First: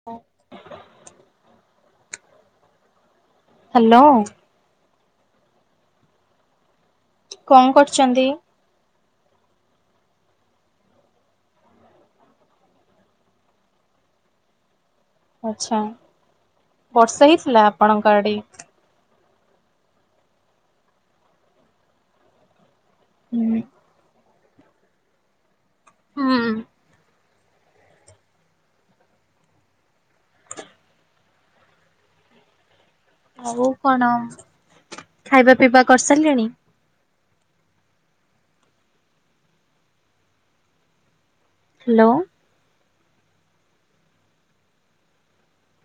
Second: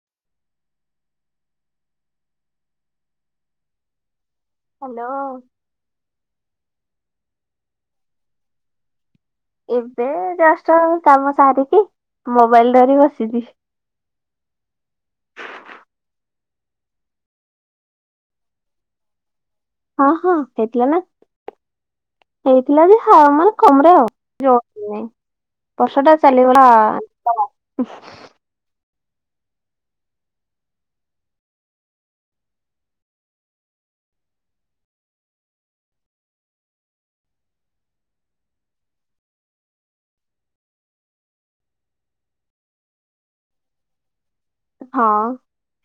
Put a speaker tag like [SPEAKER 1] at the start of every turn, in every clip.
[SPEAKER 1] ହୁଁ। Hello.
[SPEAKER 2] Hello.
[SPEAKER 1] କଣ କରୁଛନ୍ତି?
[SPEAKER 2] ଏବେ ଜଷ୍ଟ କାମ ସାରିକି ମୋବାଇଲ ଧରିକି ବସିଛି।
[SPEAKER 1] ଆଛା ବର୍ଷା ହେଇଥିଲା ଆପଣଙ୍କ ଆଡେ?
[SPEAKER 2] ହଁ ହଁ ହେଇଥିଲା ନା ହେଇଥିଲା ଯେ ହଁ ମାନେ
[SPEAKER 1] ହୁଁ
[SPEAKER 2] କମରେ ଆଉ। ଜୋରସରେ ନାହିଁ। ବର୍ଷା ଟା
[SPEAKER 1] ହୁଁ
[SPEAKER 2] ଚାଲିଗଲା ତମ
[SPEAKER 1] ଆଉ କଣ ଖାଇବା ପିଇବା କରିସାରିଲେଣି? ହ୍ୟାଲୋ।
[SPEAKER 2] ହଁ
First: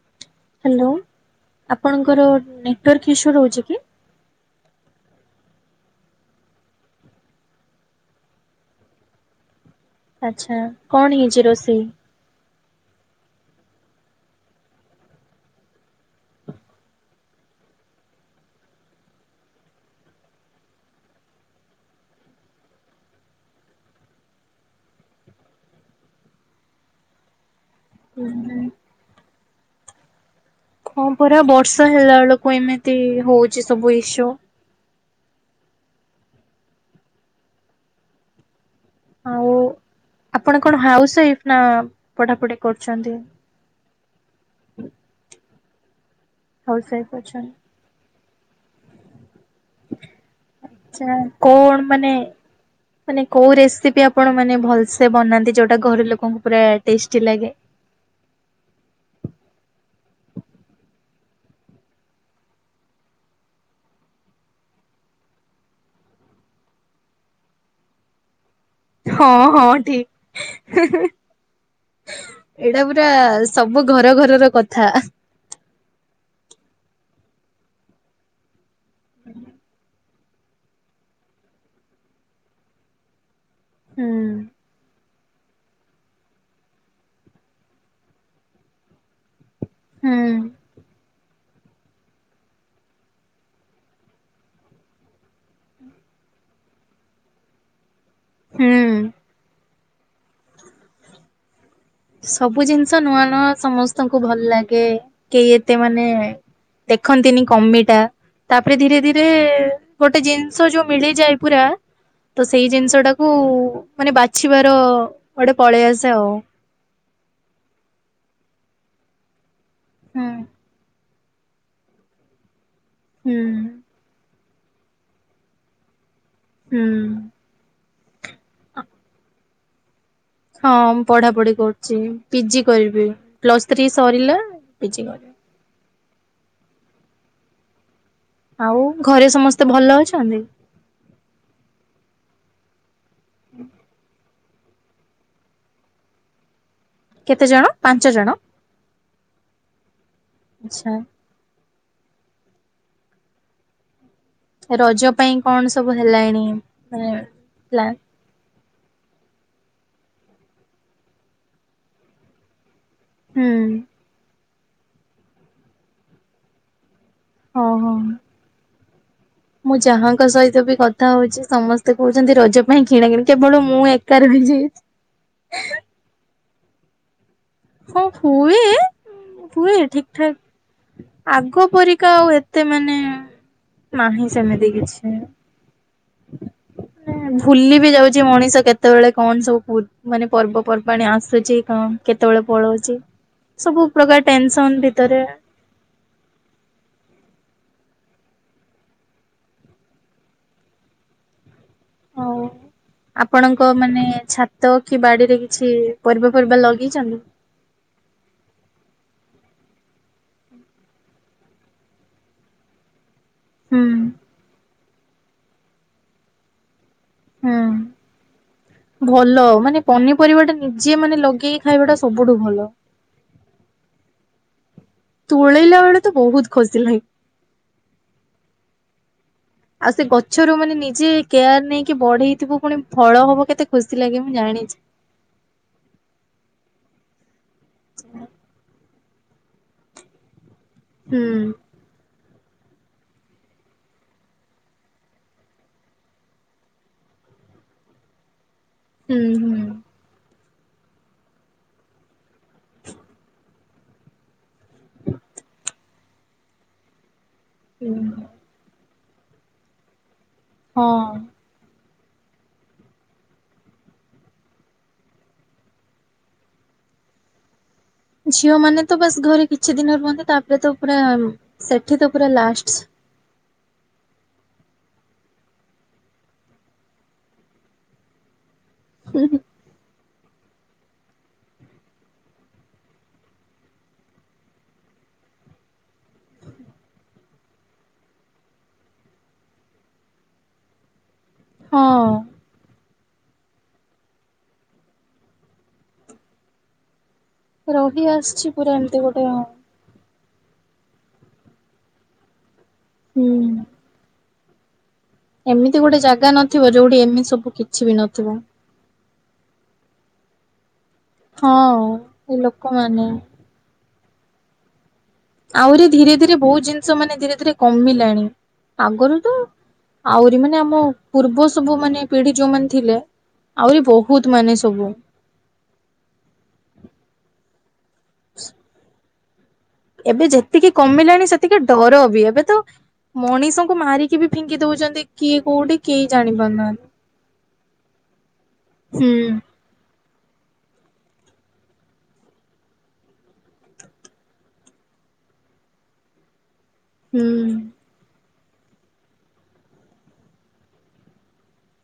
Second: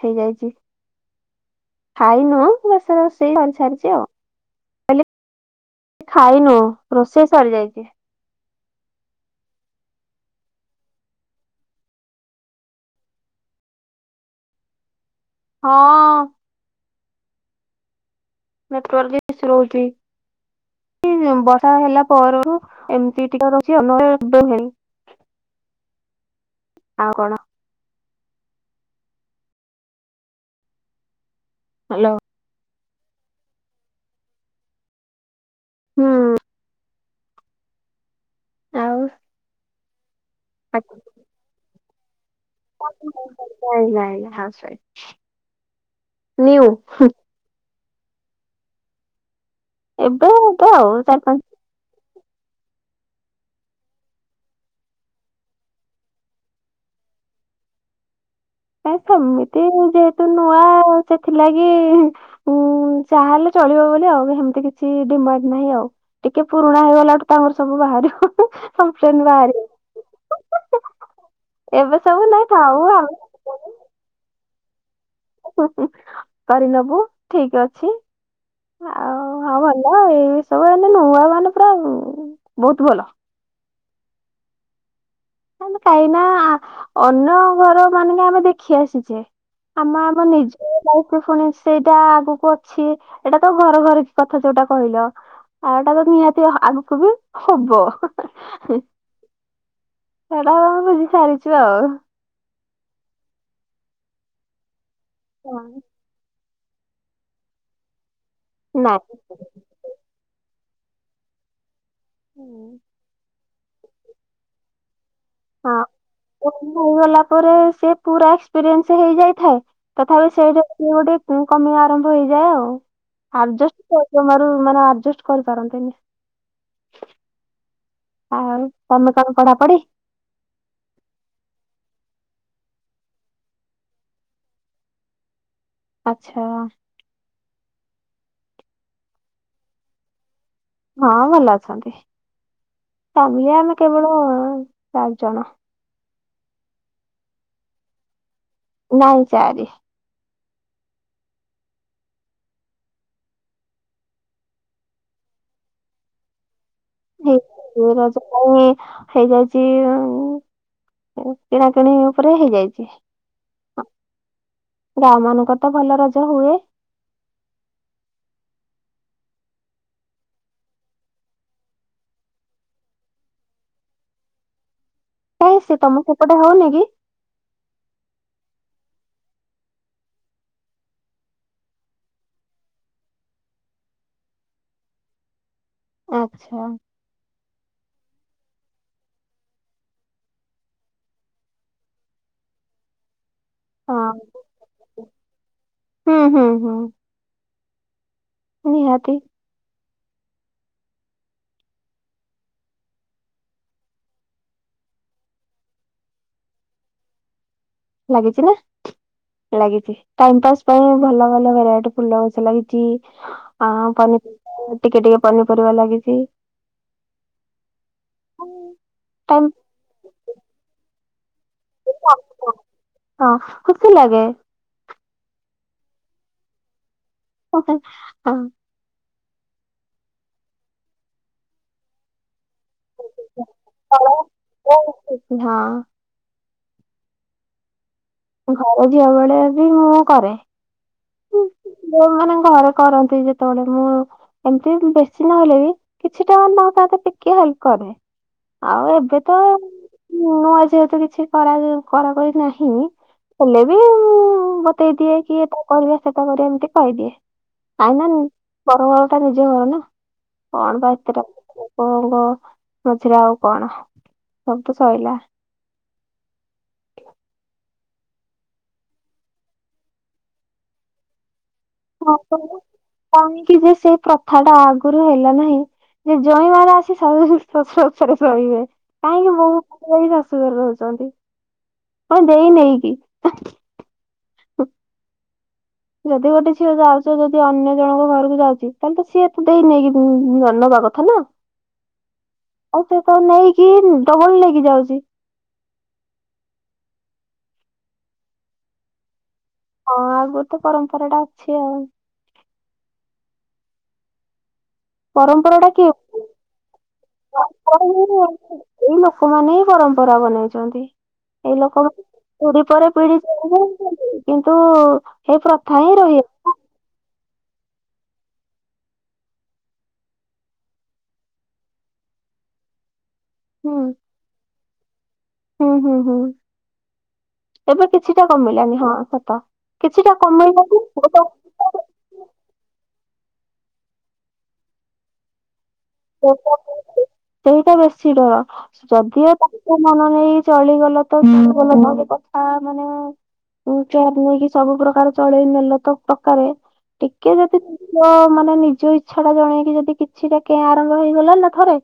[SPEAKER 2] ହେଇଯାଇ ଚି
[SPEAKER 1] ହ୍ୟାଲୋ ଆପଣଙ୍କର
[SPEAKER 2] ଖାଇନୁ ବାସ
[SPEAKER 1] ନେଟୱାର୍କ ଇସ୍ୟୁ
[SPEAKER 2] ରୋଷେଇ
[SPEAKER 1] ରହୁଛି କି?
[SPEAKER 2] କରିସାରିଛି ଆଉ। ହେଲେ ଖାଇନୁ ରୋଷେଇ ସରିଯାଇଛି।
[SPEAKER 1] ଆଚ୍ଛା କଣ ହେଇଛି ରୋଷେଇ?
[SPEAKER 2] ହଁ। ନେଟୱାର୍କ ଇସୁ ରହୁଛି। ବର୍ଷା ହେଲା ପରରୁ ଏମିତି ଟିକେ ରହୁଛି ନହେଲେ ଏବେ ନାହିଁ।
[SPEAKER 1] ହ [inaudible]
[SPEAKER 2] ଆଉ କଣ?
[SPEAKER 1] ହୁଁ ହୁଁ। ହଁ ପରା ବର୍ଷା
[SPEAKER 2] ହ୍ୟାଲୋ
[SPEAKER 1] ହେଲାବେଳକୁ ଏମିତି ହଉଛି ସବୁ ଇସୁ।
[SPEAKER 2] ହୁଁ ହୁଁ।
[SPEAKER 1] ଆଉ ଆପଣ କଣ ହାଉସ୍ ୱାଇଫ ନା ପଢ଼ାପଢି କରୁଛନ୍ତି?
[SPEAKER 2] ନାଇଁ ନାଇଁ ହାଉସୱାଇଫ।
[SPEAKER 1] ହାଉସୱାଇଫ ଅଛନ୍ତି।
[SPEAKER 2] ଏବେ ହବ ଆଉ
[SPEAKER 1] ଆଛା
[SPEAKER 2] ଚାରି ପାଞ୍ଚ
[SPEAKER 1] କଣ ମାନେ ମାନେ କୋଉ ରେସିପି ଆପଣ ମାନେ ଭଲ ସେ ବନାନ୍ତି ଯୋଉଟା ଘରେ ଲୋକଙ୍କୁ ପୁରା ଟେଷ୍ଟି ଲାଗେ?
[SPEAKER 2] ନାଇଁ ସେମିତି ଯେହେତୁ ନୂଆ ସେଥିଲାଗି ଉଁ ଯାହାହେଲେ ଚଳିବ ବୋଲି ଆଉ ହେମିତି କିଛି ଡିମାଣ୍ଡ ନାହିଁ ଆଉ। ଟିକେ ପୁରୁଣା ହେଇଗଲାଠୁ ତାଙ୍କର ସବୁ ବାହାରିବ। କମ୍ପ୍ଲେନ
[SPEAKER 1] ହଁ ହଁ
[SPEAKER 2] ବାହାରିବ।
[SPEAKER 1] ଠିକ
[SPEAKER 2] ଏବେ ସବୁ ନାଇଁ
[SPEAKER 1] ଏଇଟା
[SPEAKER 2] ଥାଉ
[SPEAKER 1] ପୁରା
[SPEAKER 2] ଆମେ
[SPEAKER 1] ସବୁ ଘର ଘରର କଥା।
[SPEAKER 2] କରିନବୁ ଠିକ ଅଛି ଆଉ ହଁ ଭଲ ଆଉ। ସବୁ ମାନେ ନୂଆ ମାନେ ପୁରା ବୋହୁତ୍ ଭଲ।
[SPEAKER 1] ହୁଁ।
[SPEAKER 2] ହଁ ମୁଁ କାହିଁନା ଅନ୍ୟ ଘର ମାନରେ ଦେଖି ଆସିଛେ। ଆମେ ଆମ
[SPEAKER 1] ହୁଁ।
[SPEAKER 2] ନିଜ ଫୁଣି ସେଇଟା ଆଗକୁ ଅଛି ଏଇଟା ତ ଘର ଘର କଥା ଯୋଉଟା କହିଲ। ଆଉଟାକୁ ନିହାତି ଆଗକୁ ବି ହବ।
[SPEAKER 1] ହୁଁ
[SPEAKER 2] ସେଟା ବୁଝି ସାରିଛୁ ଆଉ।
[SPEAKER 1] ସବୁ ଜିନିଷ ନୂଆ ନୂଆ ସମସ୍ତଙ୍କୁ ଭଲ ଲାଗେ କେହି ଏତେ
[SPEAKER 2] ହଁ
[SPEAKER 1] ମାନେ ଦେଖନ୍ତି ନି କମିଟା ତାପରେ ଧୀରେ
[SPEAKER 2] ନାଇଁ
[SPEAKER 1] ଧୀରେ ଗୋଟେ ଜିନିଷ ଯୋଉ ମିଳିଯାଏ ପୁରା ତ ସେଇ
[SPEAKER 2] ହୁଁ।
[SPEAKER 1] ଜିନିଷ ଟାକୁ ମାନେ ବାଛିବାର ଗୋଟେ ପଳେଇ ଆସେ ଆଉ।
[SPEAKER 2] ସବୁ ହେଇଗଲା ପରେ ସେ ପୁରା ଏକ୍ସପିରିଏନ୍ସ ହେଇଯାଇଥାଏ
[SPEAKER 1] ହୁଁ
[SPEAKER 2] ତଥାପି ସେଇଯୋଉ ଗୋଟେ ପୁଣି କମି ଆରମ୍ଭ ହେଇଯାଏ ଆଉ।
[SPEAKER 1] ହୁଁ
[SPEAKER 2] ଆଡଜଷ୍ଟ ଜମାରୁ ମାନେ ଆଜେଷ୍ଟ କରିପାରନ୍ତିନି।
[SPEAKER 1] ହୁଁ।
[SPEAKER 2] ଆଉ ତମେ କଣ ପଢା ପଢି
[SPEAKER 1] ହଁ ମୁଁ ପଢାପଢି କରୁଚି। ପିଜି କରିବି। ପ୍ଲସ୍ ଥ୍ରୀ ସରିଲା ପିଜି କରିବି।
[SPEAKER 2] ଆଛା।
[SPEAKER 1] ଆଉ ଘରେ ସମସ୍ତେ ଭଲ ଅଛନ୍ତି?
[SPEAKER 2] ହଁ ଭଲ ଅଛନ୍ତି ତାପରେ ଆମେ କେବଳ ଚାରି ଜଣ।
[SPEAKER 1] କେତେ ଜଣ ପାଞ୍ଚ ଜଣ।
[SPEAKER 2] ନାଇଁ ଚାରି।
[SPEAKER 1] ଆଛା। ରଜ ପାଇଁ କଣ ସବୁ ହେଲାଣି? ମାନେ ପ୍ଲାନ୍
[SPEAKER 2] ରଜ ପାଇଁ ହେଇଯାଇଛି କିଣାକିଣି ଉପରେ ହେଇଯାଇଛି।
[SPEAKER 1] ହୁଁ।
[SPEAKER 2] ଗାଁ ମାନଙ୍କରେ ତ ଭଲ ରଜ ହୁଏ।
[SPEAKER 1] ହଁ ହଁ। ମୁଁ ଯାହାଙ୍କ ସହିତ ବି କଥା ହଉଛି ସମସ୍ତେ କହୁଛନ୍ତି ରଜ ପାଇଁ କିଣା କିିଣି କେବଳ ମୁଁ ଏକା ରହିଛି। [inaudible]
[SPEAKER 2] କାଇଁ ସେ ତମକୁ ଗୋଟେ ହଉନି କି
[SPEAKER 1] ହଁ ହୁଏ, ହୁଏ ଠିକ୍ ଠାକ୍ ଆଗ ପରିକା ଆଉ ଏତେ ମାନେ ନାହିଁ ସେମିତି କିଛି।
[SPEAKER 2] ଆଛା।
[SPEAKER 1] ଭୁଲି ବି ଯାଉଛି ମଣିଷ କେତେବେଳେ କଣ ସବୁ ମାନେ ପର୍ବପର୍ବାଣି ଆସୁଛି କଣ କେତେବେଳେ ପଳଉଛି। ସବୁ
[SPEAKER 2] ହଁ
[SPEAKER 1] ପ୍ରକାର ଟେନସନ ଭିତରେ
[SPEAKER 2] ହଁ ହଁ ହଁ ନିହାତି।
[SPEAKER 1] ହଉ। ଆପଣଙ୍କ ମାନେ ଛାତ କି ବାଡିରେ କିଛି ପରିବା ଫରିବା ଲଗେଇଛନ୍ତି?
[SPEAKER 2] ଲାଗିଛି ନା। ଲାଗିଛି ଟାଇମ୍ ପାସ୍ ପାଇଁ ଭଲ ଭଲ ଭେରାଇଟି ଫୁଲ ଗଛ ଲାଗିଛି। ହ
[SPEAKER 1] ହୁଁ
[SPEAKER 2] ପନିପରିବା ଟିକେ ଟିକେ ପନିପରିବା ଲାଗିଛି।
[SPEAKER 1] ହୁଁ, ଭଲ
[SPEAKER 2] ଟାଇମ
[SPEAKER 1] ମାନେ ପନିପରିବା ଟା ନିଜେ ମାନେ ଲଗେଇ ଖାଇବାଟା ସବୁଠୁ ଭଲ।
[SPEAKER 2] ହଁ, ଖୁସି ଲାଗେ।
[SPEAKER 1] ତୋଳେଇଲା ବେଳେ ତ, ବହୁତ୍ ଖୁସି ଲାଗେ।
[SPEAKER 2] ହ ହଁ [unintelligible]
[SPEAKER 1] ଆଉ ସେ ଗଛରୁ ମାନେ ନିଜେ କେୟାର ନେଇକି ବଢେଇଥିବ ପୁଣି, ଫଳ ହବ କେତେ ଖୁସି ଲାଗେ। ମୁଁ ଜାଣିଛିି।
[SPEAKER 2] [unintelligible] ହଁ।
[SPEAKER 1] ହଁ [unintelligible]
[SPEAKER 2] ଘର ଝିଅ ବେଳେ ବି, ମୁଁ କରେ।
[SPEAKER 1] ହୁଁ।
[SPEAKER 2] ଯୋଉ ମାନେ ଘରେ କରନ୍ତି, ଯେତେବେଳେ ମୁଁ ଏମ୍ତି ବେଶୀ ନହେଲେ ବି, କିଛି ଟା ମାନେ ହଉ ତା ଟିକିଏ ହେଲ୍ପ୍ କରେ। ଆଉ, ଏବେ
[SPEAKER 1] ହୁଁ
[SPEAKER 2] ତ।
[SPEAKER 1] ହୁଁ
[SPEAKER 2] ମୁଁ ଆଜି ଏତେ କିଛି କରା ଯେ, କରା କରି ନାହିଁ। ହେଲେ ବି ମୁଁ ମୁଁ, ବତେଇ ଦିଏ କିଏ କରିବା ସେଟା କରିବା ଏମିତି କହିଦିଏ, କାହିଁକି
[SPEAKER 1] ହୁଁ।
[SPEAKER 2] ନା ପର ଘର ଟା ନିଜ ଘର ନା। କଣ ଭାଇତରେ
[SPEAKER 1] ହଁ
[SPEAKER 2] [unintelligible] କଣ କ ମଝିରେ ଆଉ କଣ?, ସବୁ ତ ସଇଲା।
[SPEAKER 1] ଝିଅ ମାନେ ତ ବାସ୍ ଘରେ କିଛି ଦିନ ରୁହନ୍ତି, ତାପରେ ତ ପୁରା ସେଠି ତ ପୁରା ଲାଷ୍ଟ୍।
[SPEAKER 2] କାହିଁକି ଯେ ସେଇ ପ୍ରଥା ଟା, ଆଗରୁ ହେଲା ନାହିଁ? ଯେ ଜ୍ୱାଇଁ ଘର ଆସି ଶ୍ୱଶୁର ଘରେ ରହିବେ। [unintelligible] କାହିଁକି ବହୁ ଲୋକ ବି ଶାଶୁଘରେ ରହୁଛନ୍ତି କଣ ଦେଇ ନେଇକି। [unintelligible] ଯଦି ଗୋଟେ ଝିଅ ଯାଉଛ ଯଦି ଅନ୍ୟ ଜଣଙ୍କ ଘରକୁ ଯାଉଛି, ତାହେଲେ ତ ସିଏ ତ ଦେଇ ନେଇକି ଜ ନବା କଥ୍ ଥାନା।
[SPEAKER 1] ହଁ।
[SPEAKER 2] ଆଉ ସେ ତ ନେଇକି, ଡବଲ୍ ନେଇକି ଯାଉଛି।
[SPEAKER 1] ରହି ଆସ୍ଛି ପୁରା, ଏମତି ଗୋଟେ ଆଉ।
[SPEAKER 2] ହଁ ଆଗରୁ ତ, ପରମ୍ପରା ଟା ଅଛି ଆଉ।
[SPEAKER 1] ହୁଁ।
[SPEAKER 2] ପରମ୍ପରା ଟା
[SPEAKER 1] ଏମିତି
[SPEAKER 2] କିଏ
[SPEAKER 1] ଗୋଟେ ଜାଗା ନଥିବ, ଯୋଉଠି ଏମିତି ସବୁ କିଛି ବି ନଥିବ।
[SPEAKER 2] ଏଇ ଲୋକମାନେ ହିଁ, ପରମ୍ପରା ବନେଇଛନ୍ତି। ଏଇ
[SPEAKER 1] ହଁ
[SPEAKER 2] ଲୋକମାନେ
[SPEAKER 1] ଏ
[SPEAKER 2] ପିଢ଼ି ପରେ
[SPEAKER 1] ଲୋକମାନେ
[SPEAKER 2] ପିଢ଼ି ଚାଲୁଛନ୍ତି କିନ୍ତୁ [unintelligible]
[SPEAKER 1] ଆହୁରି
[SPEAKER 2] ହିଁ
[SPEAKER 1] ଧୀରେ
[SPEAKER 2] ରହି
[SPEAKER 1] ଧୀରେ ବହୁତ୍ ଜିନ୍ଷ ମାନେ, ଧୀରେ ଧୀରେ କମିଲାଣି। ଆଗରୁ ତ ଆଉରି ମାନେ ଆମ ପୂର୍ବ, ସବୁ ମାନେ ପିଢି ଯୋଉମାନେ ଥିଲେ।
[SPEAKER 2] ହୁଁ
[SPEAKER 1] ଆହୁରି ବହୁତ୍ ମାନେ ସବୁ।
[SPEAKER 2] ହୁଁ ହୁଁ ହୁଁ, ଏବେ କିଛିଟା କମିଲାନି। ହଁ ସତ। କିଛିଟା କମେଇବା କୁ [unintelligible]
[SPEAKER 1] ଟିକେ ଡର ବି, ଏବେ ତ ମଣିଷଙ୍କୁ ମାରିକି ବି ଫିଙ୍ଗି ଦଉଛନ୍ତି, କିଏ କୋଉଠି କେହି ଜାଣି
[SPEAKER 2] [unintelligible]
[SPEAKER 1] ପାରୁନାହାନ୍ତି।
[SPEAKER 2] ସେଇଟା ବେଶୀ ଡର,
[SPEAKER 1] ହୁଁ
[SPEAKER 2] ଯଦିଓ। କଥା ମାନି ନେଇକି ଚଳିଗଲ ତ, ଚଳିଗଲ [unintelligible] କଥା ମାନେ ଚୋର୍ ଚାର୍ ନେଇକି ସବୁ ପ୍ର୍ରକାର ଚଳେଇ ନେଲେ ତ, ପକାରେ
[SPEAKER 1] ହୁଁ
[SPEAKER 2] ଟିକେ ଯଦି [unintelligible] ମାନେ ନିଜ ଇଚ୍ଛା ଟା ଜଣେଇକି, ଯଦି କିଛିଟା କେ ଆରମ୍ଭ ହେଇଗଲାଣି ନା ଥରେ?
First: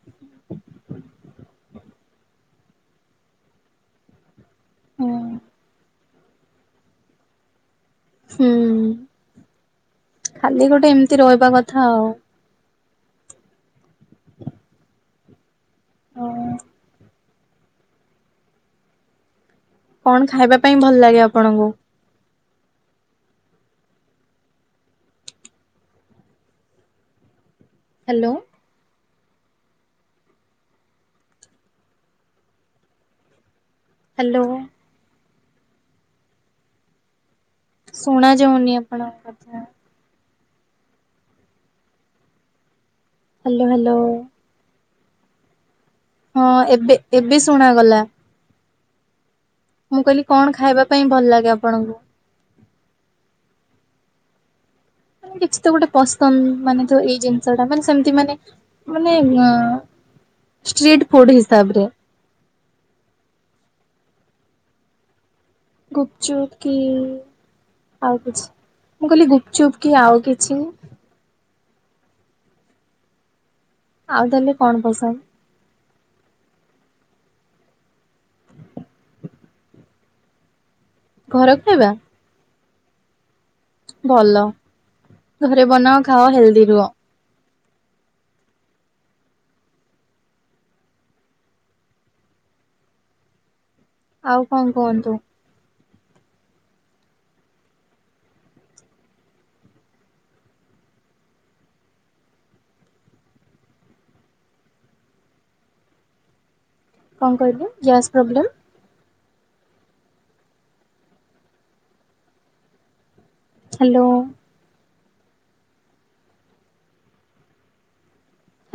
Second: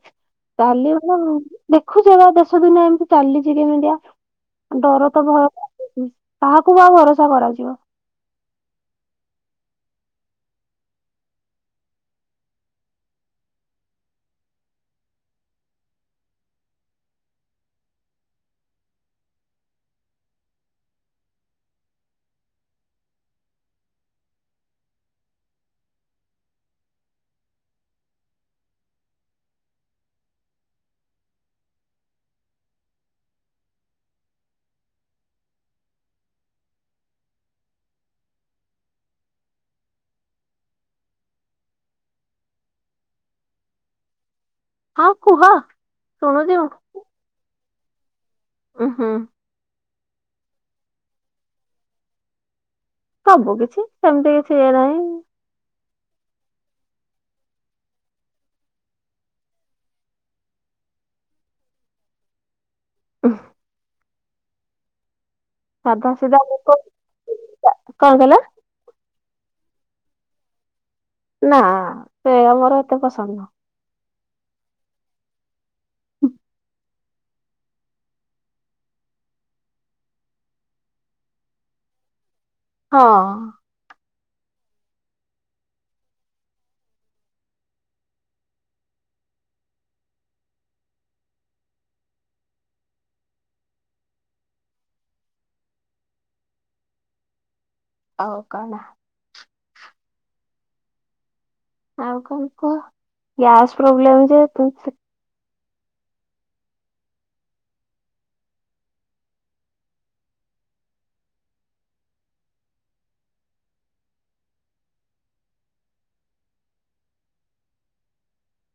[SPEAKER 2] ଚାଲିିବ ନାଈ, ଦେଖୁଛ ବା ଦେଶ ଦୁିନିଆ ଏମିତି ଚାଲିଛି କେମିତିଆ। ଡର ତ ଭୟ, କାହାକୁ ଆଉ ଭରସା କରାଯିବ?
[SPEAKER 1] ହୁଁ, ଖାଲି ଗୋଟେ ଏମିତି ରହିବା କଥା ଆଉ। କଣ ଖାଇବା ପାଇଁ ଭଲ ଲାଗେ ଆପଣଙ୍କୁ? ହାଲୋ। ହାଲୋ। ଶୁଣା ଯାଉନି ଆପଣ କଥା। Hello hello.
[SPEAKER 2] ହଁ, କୁହ।
[SPEAKER 1] ହଁ
[SPEAKER 2] ଶୁଣୁଛି
[SPEAKER 1] ଏବେ ଏବେ ଶୁଣ ଗଲା।
[SPEAKER 2] ଉଁ ହୁଁ।
[SPEAKER 1] ମୁଁ କହିଲି କଣ ଖାଇବା ପାଇଁ ଭଲ ଲାଗେ ଆପଣଙ୍କୁ?
[SPEAKER 2] ସବୁ କିଛି ସେମିତି କିଛି ଇଏ ନାହିଁ।
[SPEAKER 1] କିଛି ତ ଗୋଟେ ପସନ୍ଦ ମାନେ ତ ଏଇ ଜିନିଷ ଟା ମାନେ ସେମତି ମାନେ ମାନେ ଷ୍ଟ୍ରିଟ୍ ଫୁଡ୍ ହିସାବ ରେ।
[SPEAKER 2] [unintelligible] ସାଧା ସିଧା
[SPEAKER 1] ଗୁପଚୁପ୍ କି
[SPEAKER 2] ଲୋକ କଣ
[SPEAKER 1] ଆଉ
[SPEAKER 2] କହିଲ
[SPEAKER 1] କିଛି। ମୁଁ କହିଲି ଗୁପଚୁପ୍ କି ଆଉ କିଛି?
[SPEAKER 2] ନା ସେ ଆ ମୋର ଏତେ ପସନ୍ଦ ନୁହଁ।
[SPEAKER 1] ଆଉ ତାହେଲେ କଣ ପସନ୍ଦ? ଘର ଖାଇବା?
[SPEAKER 2] ହଁ।
[SPEAKER 1] ଭଲ ଘରେ ବନାଅ ଖାଅ ହେଲଦି ରୁହ। ଆଉ କଣ କୁହନ୍ତୁ।
[SPEAKER 2] ଆଉ କଣ? ଆଉ କଣ କୁହ ଗ୍ୟାସ୍ ପ୍ରୋବ୍ଲେମ୍ ଯେହେତୁ ସେ
[SPEAKER 1] କଣ କହିଲୁ gas problem? Hello.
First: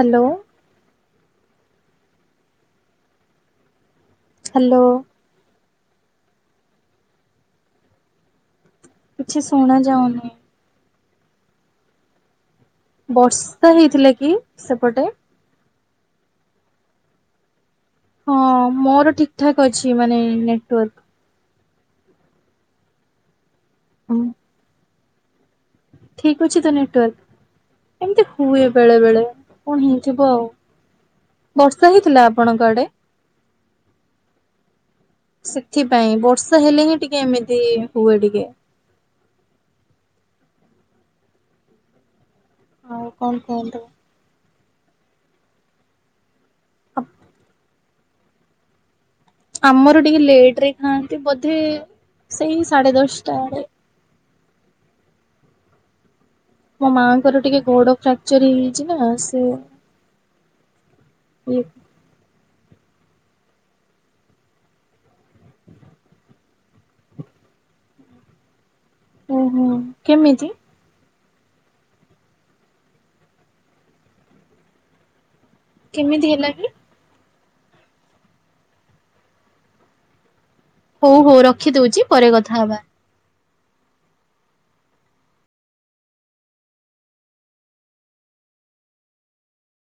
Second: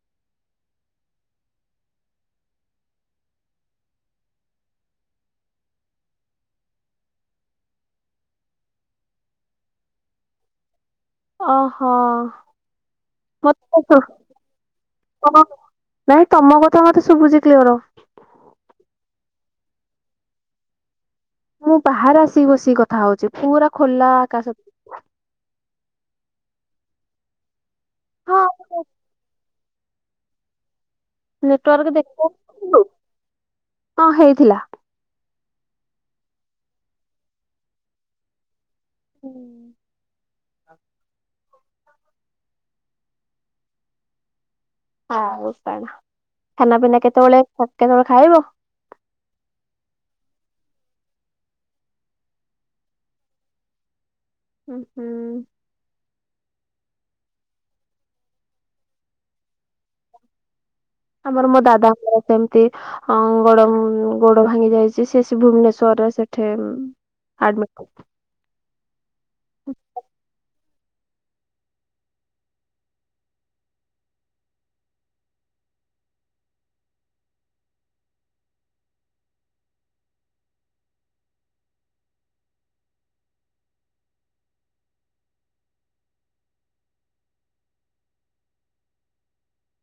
[SPEAKER 1] Hello. Hello. କିଛି ଶୁଣାଯାଉନି।
[SPEAKER 2] ଓ ହୋ।
[SPEAKER 1] ବର୍ଷା ହେଇଥିଲା କି ସେପଟେ?
[SPEAKER 2] ତମ- ନାଇଁ ତମ କଥା ମତେ ଶୁଭୁଛି କ୍ଲିଅର।
[SPEAKER 1] ହଁ ମୋର ଠିକଠାକ୍ ଅଛି ମାନେ ନେଟୱାର୍କ।
[SPEAKER 2] ମୁଁ ବାହାରେ ଆସିକି ବସିକି କଥା ହଉଛି ପୁରା ଖୋଲା
[SPEAKER 1] ହଁ
[SPEAKER 2] ଆକାସ ତ
[SPEAKER 1] ଠିକ୍ ଅଛି ତ ନେଟୱାର୍କ ଏମିତି
[SPEAKER 2] ହଁ
[SPEAKER 1] ହୁଏ ବେଳେ ବେଳେ କଣ ହେଇଥିବ ଆଉ।
[SPEAKER 2] ନେଟୱାର୍କ
[SPEAKER 1] ବର୍ଷା ହେଇଥିଲା
[SPEAKER 2] ଦେଖ
[SPEAKER 1] ଆପଣଙ୍କ ଆଡେ?
[SPEAKER 2] ହଁ ହେଇଥିଲା।
[SPEAKER 1] ସେଥିପାଇଁ ବର୍ଷା ହେଲେ ହିଁଏମିତି ହୁଏ ଟିକେ।
[SPEAKER 2] ହୁଁ।
[SPEAKER 1] ଆଉ କଣ କୁହନ୍ତୁ
[SPEAKER 2] ଆଉ କଣ ଖାନା ପିନା କେତେବେଳେ କେତେଆବେଳେ ଖାଇବ।
[SPEAKER 1] ଆମର ଟିକେ ଲେଟ ରେ ଖାଆନ୍ତି ବୋଧେ ସେଇ ସାଢେ ଦଶଟା ଆଡ଼େ।
[SPEAKER 2] ଉ ହୁଁ।
[SPEAKER 1] ମୋ ମାଆଙ୍କର ଟିକେ ଗୋଡ ଫ୍ରାକ୍ଚର ହେଇଯାଇଛି ନା ସେ
[SPEAKER 2] ଆମର ମୋ ଦାଦାଙ୍କର ସେମିତି ହଁ ଗୋଡ ଗୋଡ ଭାଙ୍ଗି ଯାଇଛି ସେ ଭୁବନେଶ୍ଵରରେ ସେଠେ ଆଡିମିଟି କଲି।
[SPEAKER 1] ଓହୋ କେମିତି କେମିତି ହେଲା କି। ହଉ ହଉ ରଖି ଦଉଛି ପରେ କଥା ହବା।